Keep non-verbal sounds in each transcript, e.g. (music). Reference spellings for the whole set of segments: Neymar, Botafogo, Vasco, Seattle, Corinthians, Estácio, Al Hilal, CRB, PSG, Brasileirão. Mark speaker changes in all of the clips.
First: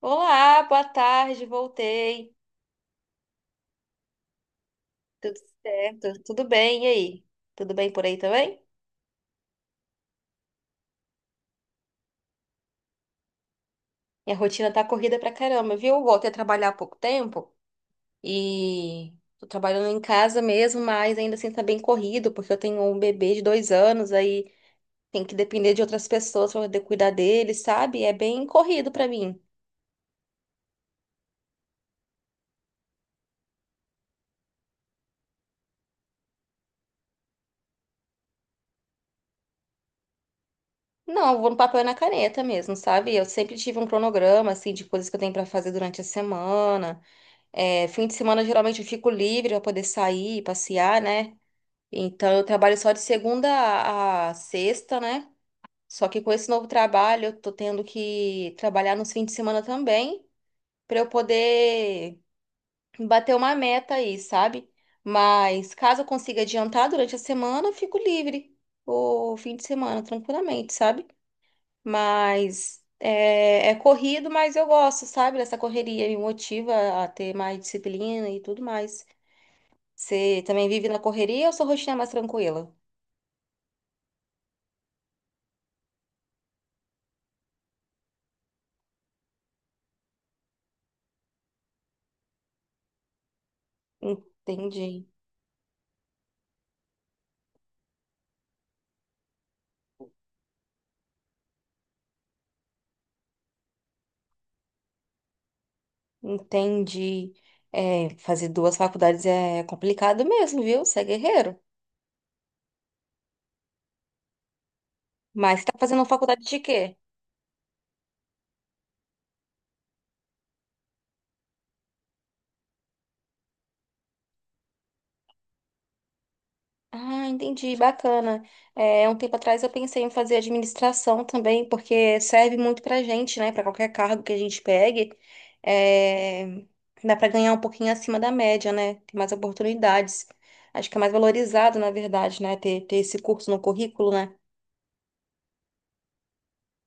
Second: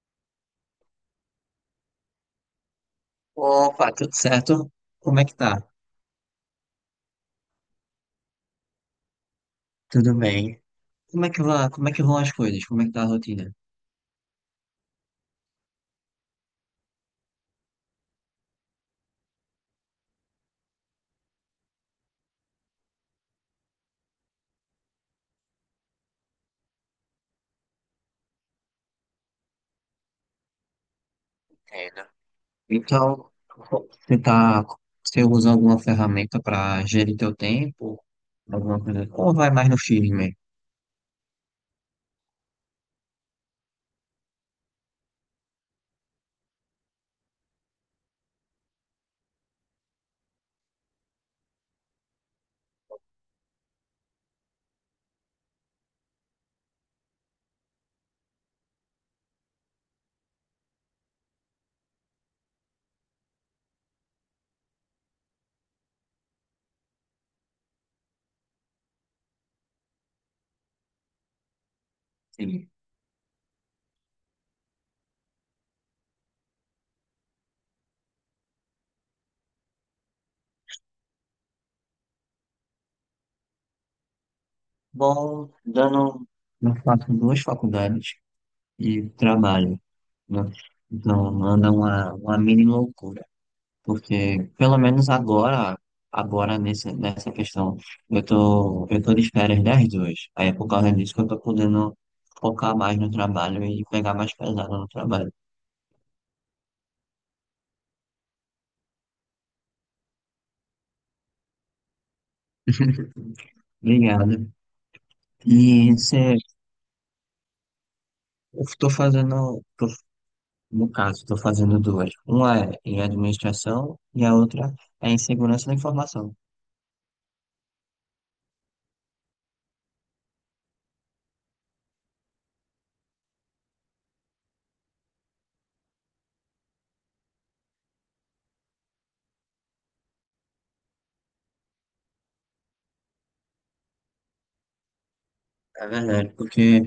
Speaker 1: Olá, boa tarde, voltei.
Speaker 2: Opa, tudo certo? Como é que
Speaker 1: Tudo
Speaker 2: tá?
Speaker 1: certo? Tudo bem, e aí? Tudo bem por aí também?
Speaker 2: Tudo bem? Como é que vai, como é que vão as coisas? Como é que tá a rotina?
Speaker 1: Minha rotina tá corrida pra caramba, viu? Eu voltei a trabalhar há pouco tempo e tô trabalhando em casa mesmo, mas ainda assim tá bem corrido, porque eu tenho um bebê de dois anos, aí tem que depender de outras pessoas pra poder cuidar dele, sabe? É bem corrido pra mim.
Speaker 2: Entendo. Então, você tá, você usa alguma ferramenta para gerir teu tempo? Alguma coisa assim? Ou vai mais no X mesmo?
Speaker 1: Não, eu vou no papel e na caneta mesmo, sabe? Eu sempre tive um cronograma, assim, de coisas que eu tenho pra fazer durante a semana. É, fim de semana geralmente eu fico livre para poder sair, passear, né? Então eu trabalho só de segunda a sexta, né? Só que com esse novo trabalho eu tô tendo que trabalhar nos fins de semana também para eu poder bater uma meta aí, sabe? Mas caso eu consiga adiantar durante a semana, eu fico livre o fim de semana tranquilamente, sabe?
Speaker 2: Sim.
Speaker 1: Mas é corrido, mas eu gosto, sabe? Dessa correria me motiva a ter mais disciplina e tudo mais. Você também vive na correria ou sua rotina é mais tranquila?
Speaker 2: Bom, dando, eu faço duas faculdades e trabalho, né? Então, anda uma mini loucura. Porque, pelo
Speaker 1: Entendi,
Speaker 2: menos agora, nessa questão, eu tô de férias das duas. Aí é por causa disso que eu tô podendo focar mais no trabalho e pegar mais pesado no trabalho.
Speaker 1: entendi. É, fazer duas faculdades é complicado mesmo, viu? Você é guerreiro.
Speaker 2: Obrigado.
Speaker 1: Mas tá
Speaker 2: E
Speaker 1: fazendo
Speaker 2: você,
Speaker 1: faculdade de quê?
Speaker 2: eu tô fazendo, tô- no caso, tô fazendo duas. Uma é em administração e a outra é em segurança da informação.
Speaker 1: Ah, entendi, bacana. É, um tempo atrás eu pensei em fazer administração também, porque serve muito pra gente, né? Pra qualquer cargo que a gente pegue. É, dá pra ganhar um pouquinho acima da média, né? Tem mais oportunidades. Acho que é mais valorizado, na verdade, né? Ter esse curso no currículo, né?
Speaker 2: É verdade, porque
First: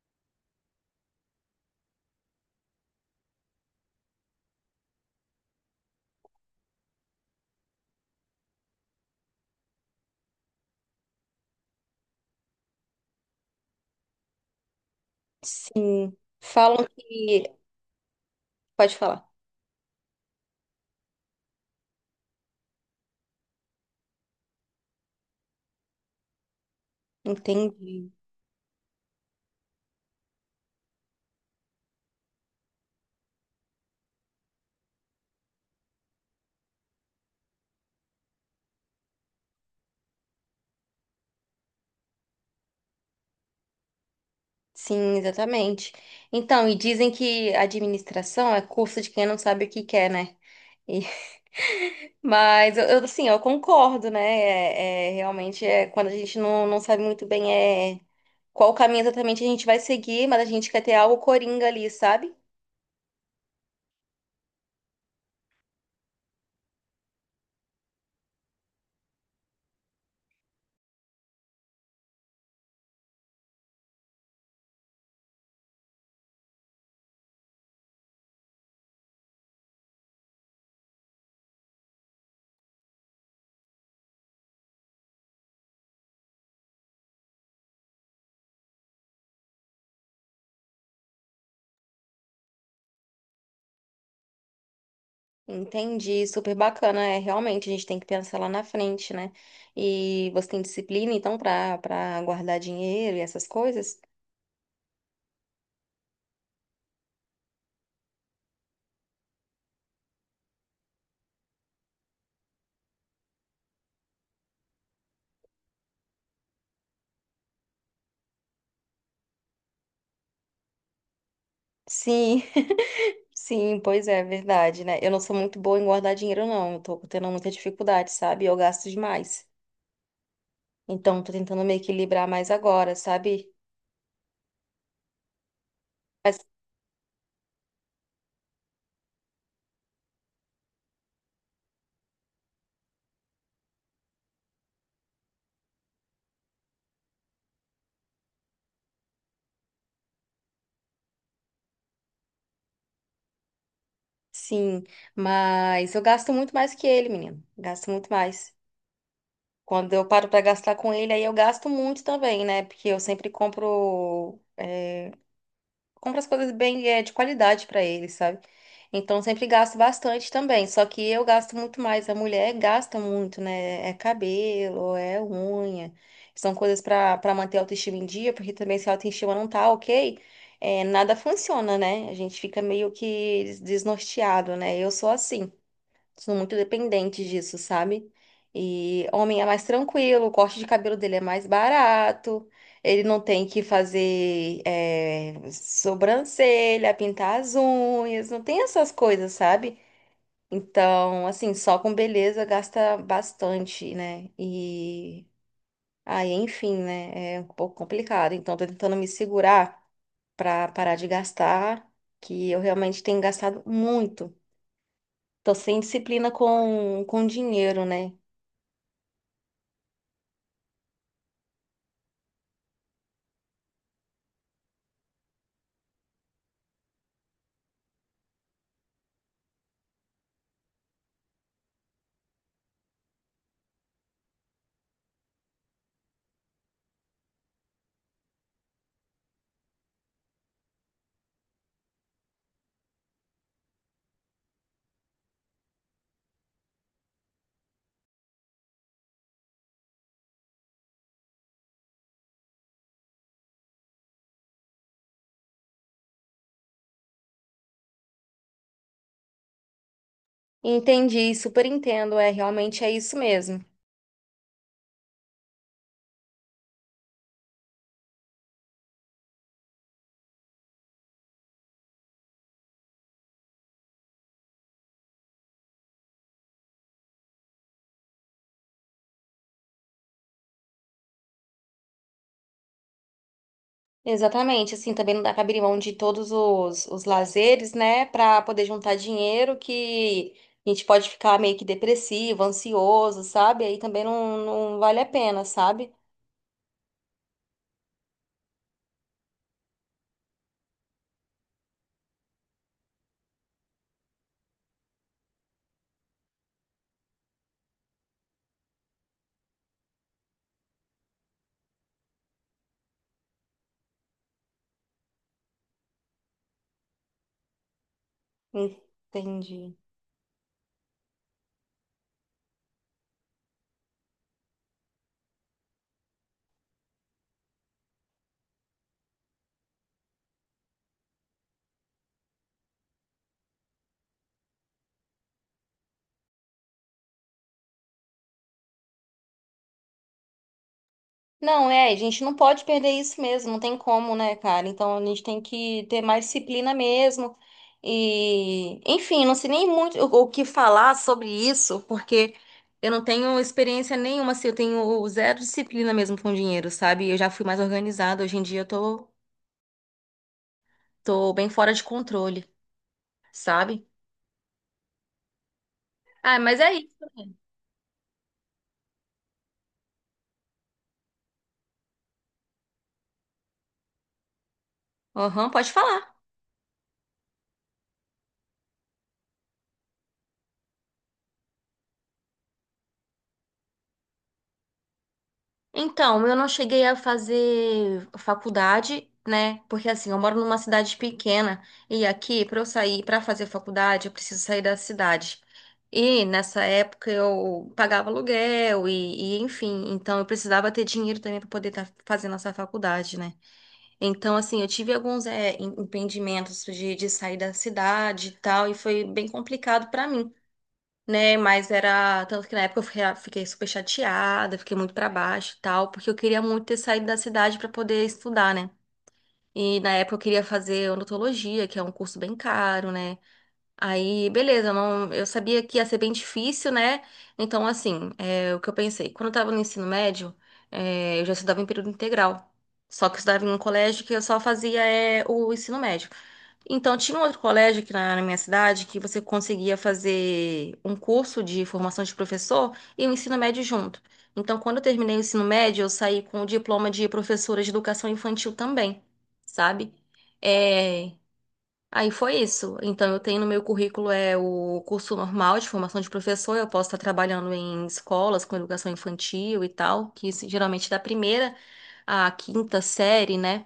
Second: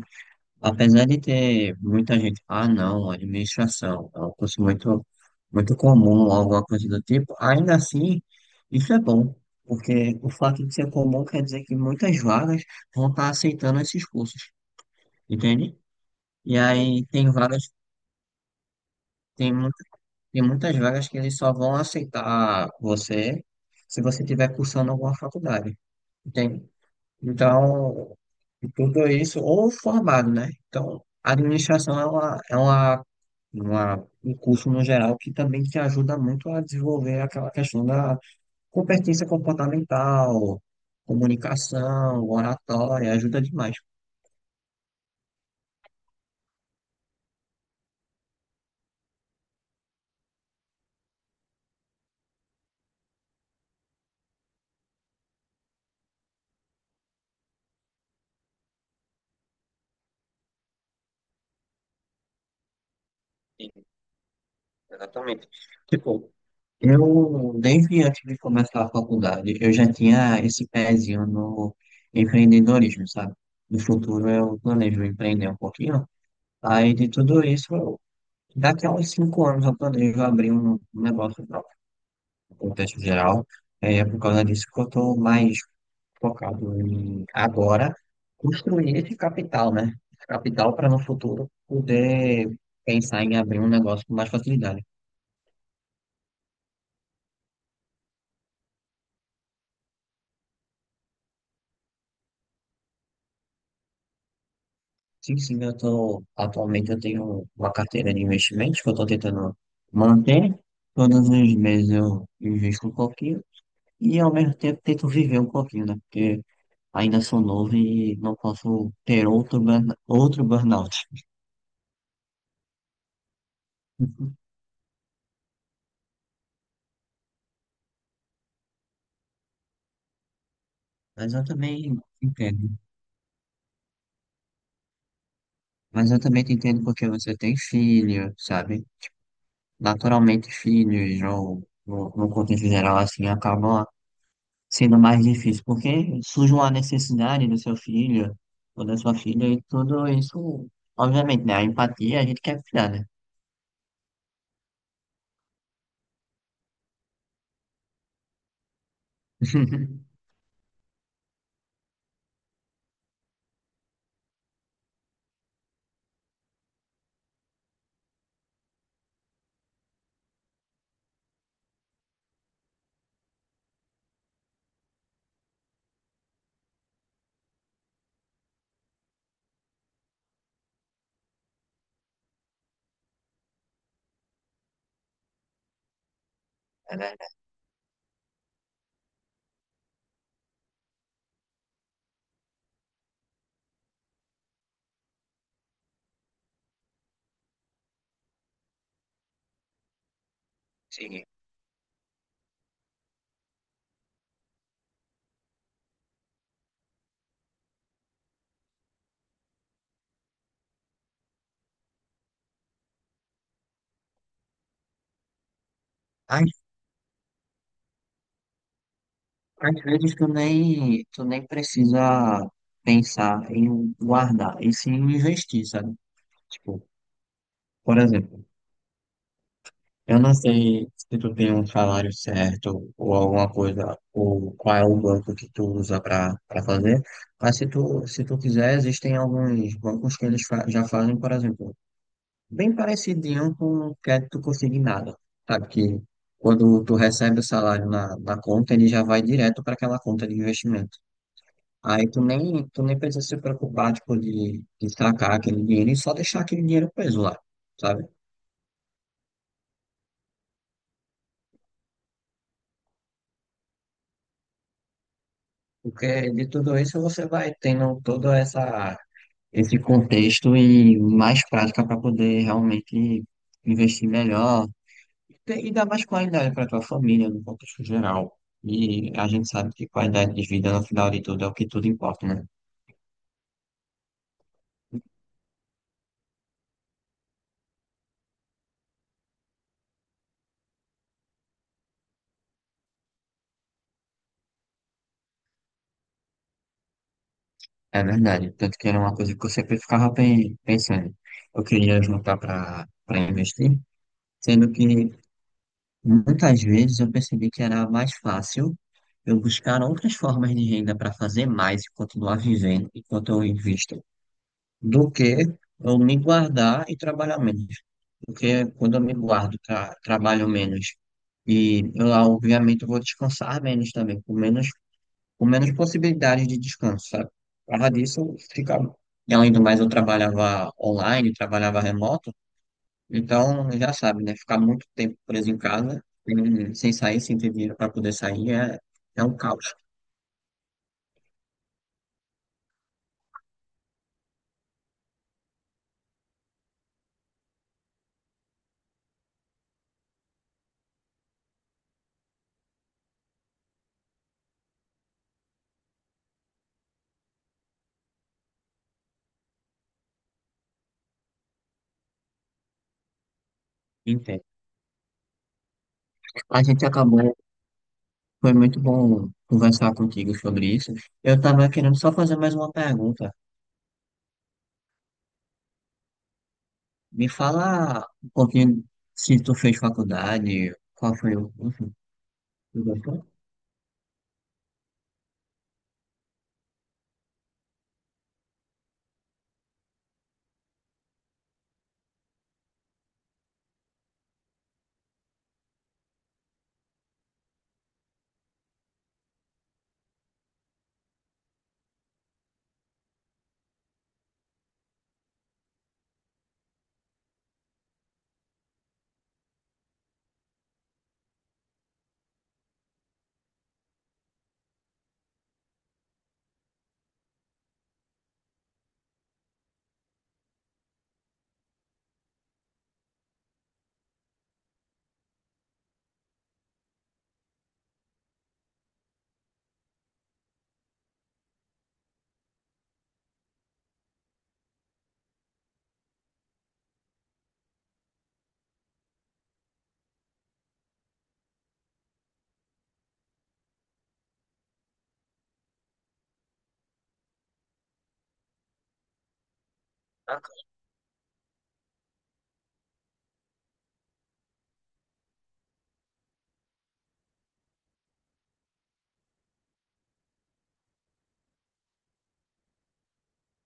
Speaker 2: apesar de ter muita gente, ah, não, administração é um curso muito comum, alguma coisa do tipo, ainda assim, isso é bom, porque o fato de ser comum quer dizer que muitas vagas vão estar aceitando esses cursos, entende?
Speaker 1: Sim,
Speaker 2: E
Speaker 1: falam
Speaker 2: aí tem
Speaker 1: que.
Speaker 2: vagas,
Speaker 1: Pode falar.
Speaker 2: tem, mu- tem muitas vagas que eles só vão aceitar você se você estiver cursando alguma faculdade, entende?
Speaker 1: Entendi.
Speaker 2: Então, e tudo isso, ou formado, né? Então, a administração é um curso no geral que também te ajuda muito a desenvolver aquela questão da competência comportamental, comunicação, oratória, ajuda demais.
Speaker 1: Sim, exatamente. Então, e dizem que administração é curso de quem não sabe o que quer, né? E- (laughs) Mas, eu, assim, eu concordo, né? Realmente, quando a gente não sabe muito bem é, qual caminho exatamente a gente vai seguir, mas a gente quer ter algo coringa ali, sabe?
Speaker 2: Sim, exatamente. Tipo, eu, desde antes de começar a faculdade, eu já tinha esse pezinho no empreendedorismo, sabe? No futuro eu planejo empreender um pouquinho. Aí de tudo isso eu Daqui a uns cinco anos eu planejo abrir um negócio próprio, no contexto geral. É por causa disso que eu estou mais focado em agora construir esse capital, né? Esse capital para no futuro poder pensar em abrir um negócio com mais facilidade.
Speaker 1: Entendi, super bacana. É, realmente, a gente tem que pensar lá na frente, né? E você tem disciplina, então, para guardar dinheiro e essas coisas?
Speaker 2: Sim, eu tô, atualmente eu tenho uma carteira de investimentos que eu estou tentando manter. Todos os meses eu invisto um pouquinho e ao mesmo tempo tento viver um pouquinho, né? Porque ainda sou novo e não posso ter outro burnout.
Speaker 1: Sim, (laughs) sim, pois é,
Speaker 2: (laughs)
Speaker 1: verdade, né? Eu não sou muito boa em guardar dinheiro, não. Eu tô tendo muita dificuldade, sabe? Eu gasto demais. Então, tô
Speaker 2: Mas eu
Speaker 1: tentando me
Speaker 2: também
Speaker 1: equilibrar mais
Speaker 2: entendo.
Speaker 1: agora, sabe?
Speaker 2: Mas eu
Speaker 1: Mas,
Speaker 2: também te entendo porque você tem filho, sabe? Naturalmente, filhos, ou no contexto geral, assim, acabam sendo mais difícil, porque surge uma necessidade do seu filho ou da sua filha, e tudo isso, obviamente, né? A empatia a gente quer cuidar, né?
Speaker 1: sim, mas eu gasto muito mais que ele, menino. Gasto muito mais.
Speaker 2: (laughs)
Speaker 1: Quando eu paro pra gastar com ele, aí eu gasto muito também, né? Porque eu sempre compro as coisas bem, de qualidade pra eles, sabe? Então sempre gasto bastante também. Só que eu gasto muito mais. A mulher gasta muito, né? É cabelo, é unha. São coisas pra para manter a autoestima em dia, porque também se a autoestima não tá ok, nada funciona, né? A gente fica meio que desnorteado, né? Eu sou assim são muito
Speaker 2: É
Speaker 1: dependentes
Speaker 2: verdade,
Speaker 1: disso, sabe? E homem é mais tranquilo, o corte de cabelo dele é mais barato, ele não tem que fazer sobrancelha, pintar as unhas, não tem essas coisas, sabe?
Speaker 2: sim.
Speaker 1: Então, assim, só com beleza gasta bastante, né? E aí, enfim, né? É um pouco complicado. Então, tô tentando me segurar pra parar de gastar, que eu realmente tenho gastado muito. Tô sem disciplina com dinheiro, né?
Speaker 2: Às vezes tu nem precisa pensar em guardar, e sim investir, sabe? Tipo, por exemplo, eu não sei se tu tem um salário certo ou alguma coisa, ou qual é o banco que tu usa para para fazer, mas se tu quiser, existem alguns bancos que eles já fazem, por exemplo, bem parecidinho com o crédito consignado, sabe? Que quando tu recebe o salário na conta, ele já vai direto para aquela conta de investimento. Aí tu nem precisa se preocupar, tipo, de sacar aquele dinheiro e só deixar aquele dinheiro preso lá, sabe?
Speaker 1: Entendi, super entendo. É, realmente é isso mesmo.
Speaker 2: Porque de tudo isso você vai tendo esse contexto e mais prática para poder realmente investir melhor e dar mais qualidade para tua família no contexto geral. E a gente sabe que qualidade de vida, no final de tudo, é o que tudo importa, né?
Speaker 1: Exatamente, assim, também não dá pra abrir mão de todos os lazeres, né, pra poder juntar dinheiro que a gente pode ficar meio que depressivo, ansioso, sabe? Aí também não, não vale a pena, sabe?
Speaker 2: É verdade. Tanto que era uma coisa que eu sempre ficava pensando. Eu queria juntar para para investir. Sendo que muitas vezes eu percebi que era mais fácil eu buscar outras formas de renda para fazer mais e continuar vivendo enquanto eu invisto, do que eu me guardar e trabalhar menos. Porque quando eu me guardo,
Speaker 1: Entendi.
Speaker 2: trabalho menos e eu, obviamente, eu vou descansar menos também, com menos possibilidades de descanso, sabe? Por causa disso, fica. E além do mais, eu trabalhava online, trabalhava remoto. Então, já sabe, né? Ficar muito tempo preso em casa, sem sair, sem ter dinheiro para poder sair, é é um caos.
Speaker 1: Não, é, a gente não pode perder isso mesmo, não tem como, né, cara? Então a gente tem que ter mais disciplina mesmo. E, enfim, não sei nem muito o que falar sobre isso, porque eu não tenho experiência nenhuma, assim, eu tenho zero disciplina mesmo com dinheiro, sabe? Eu já fui mais organizada, hoje em dia eu tô bem fora de controle, sabe?
Speaker 2: Entendo.
Speaker 1: Ah, mas
Speaker 2: A
Speaker 1: é
Speaker 2: gente
Speaker 1: isso.
Speaker 2: acabou, foi muito bom conversar contigo sobre isso. Eu estava querendo só fazer mais uma pergunta.
Speaker 1: Aham, pode falar.
Speaker 2: Me fala um pouquinho se tu fez faculdade, qual foi o. Enfim, tu gostou?
Speaker 1: Então, eu não cheguei a fazer faculdade, né? Porque assim, eu moro numa cidade pequena e aqui, para eu sair para fazer faculdade, eu preciso sair da cidade. E nessa época eu pagava aluguel e, enfim, então eu precisava ter dinheiro também para poder estar fazendo essa faculdade, né? Então, assim, eu tive alguns empreendimentos de sair da cidade e tal, e foi bem complicado para mim né? Mas era. Tanto que na época eu fiquei super chateada, fiquei muito pra baixo e tal, porque eu queria muito ter saído da cidade pra poder estudar, né? E na época eu queria fazer odontologia, que é um curso bem caro, né? Aí, beleza, eu não, eu sabia que ia ser bem difícil, né? Então, assim, o que eu pensei, quando eu tava no ensino médio, eu já estudava em período integral. Só que eu estudava em um colégio que eu só fazia o ensino médio. Então, tinha um outro colégio aqui na, na minha cidade que você conseguia fazer um curso de formação de professor e o ensino médio junto. Então, quando eu terminei o ensino médio, eu saí com o diploma de professora de educação infantil também, sabe?
Speaker 2: Ah,
Speaker 1: É, Aí foi isso. Então, eu tenho no meu currículo o curso normal de formação de professor. Eu posso estar trabalhando em escolas com educação infantil e tal, que isso, geralmente da primeira à quinta série, né?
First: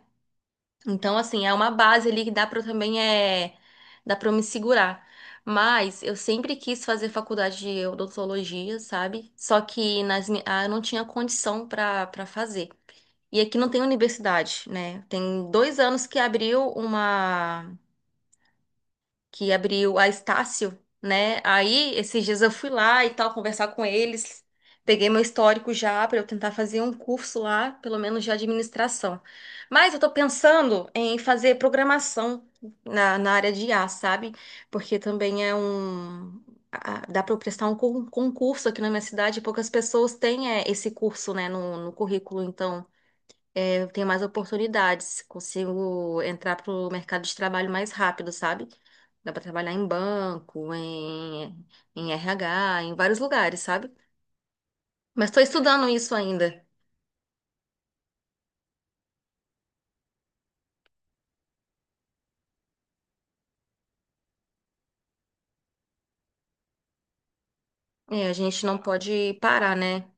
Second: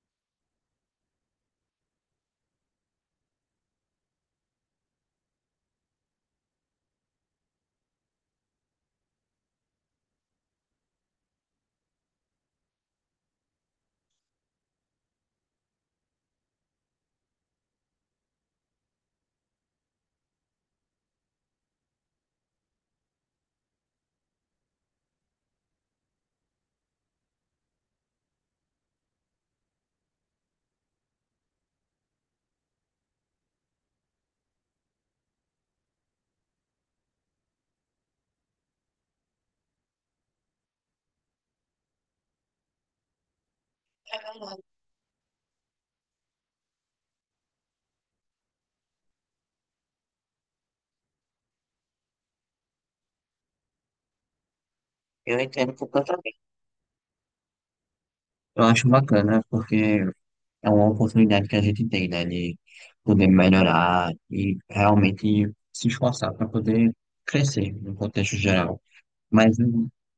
Speaker 1: Então, assim, é uma base ali que dá para também dá para me segurar. Mas eu sempre quis fazer faculdade de odontologia, sabe? Só que ah, eu não tinha condição para fazer. E aqui não tem universidade, né? Tem dois anos que abriu uma que abriu a Estácio, né? Aí, esses dias eu fui lá e tal, conversar com eles. Peguei meu histórico já para eu tentar fazer um curso lá, pelo menos de administração. Mas eu tô pensando em fazer programação na área de IA, sabe? Porque também é um. Dá para eu prestar um concurso aqui na minha cidade, poucas pessoas têm esse curso, né, no currículo, então eu tenho mais oportunidades, consigo entrar para o mercado de trabalho mais rápido, sabe? Dá pra trabalhar em banco, em RH, em vários lugares, sabe? Mas
Speaker 2: eu
Speaker 1: tô
Speaker 2: entendo
Speaker 1: estudando isso
Speaker 2: completamente.
Speaker 1: ainda.
Speaker 2: Eu acho bacana, porque é uma oportunidade que a gente tem, né, de poder melhorar e realmente se esforçar para poder crescer no
Speaker 1: É, a
Speaker 2: contexto
Speaker 1: gente não
Speaker 2: geral.
Speaker 1: pode
Speaker 2: Mas,
Speaker 1: parar, né?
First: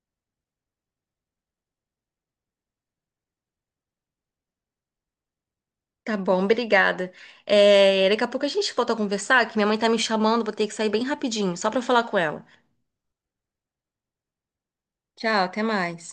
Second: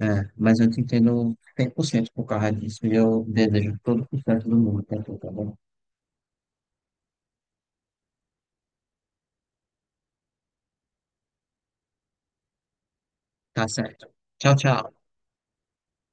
Speaker 2: é, mas eu te entendo 100% por cento por causa disso e eu desejo todo o sucesso do mundo para tu, tá bom?
Speaker 1: Tá bom, obrigada. É, daqui a pouco a gente volta a conversar, que minha mãe tá me chamando, vou ter que sair bem rapidinho, só pra falar com ela.
Speaker 2: Tá certo. Tchau, tchau.
Speaker 1: Tchau, até mais.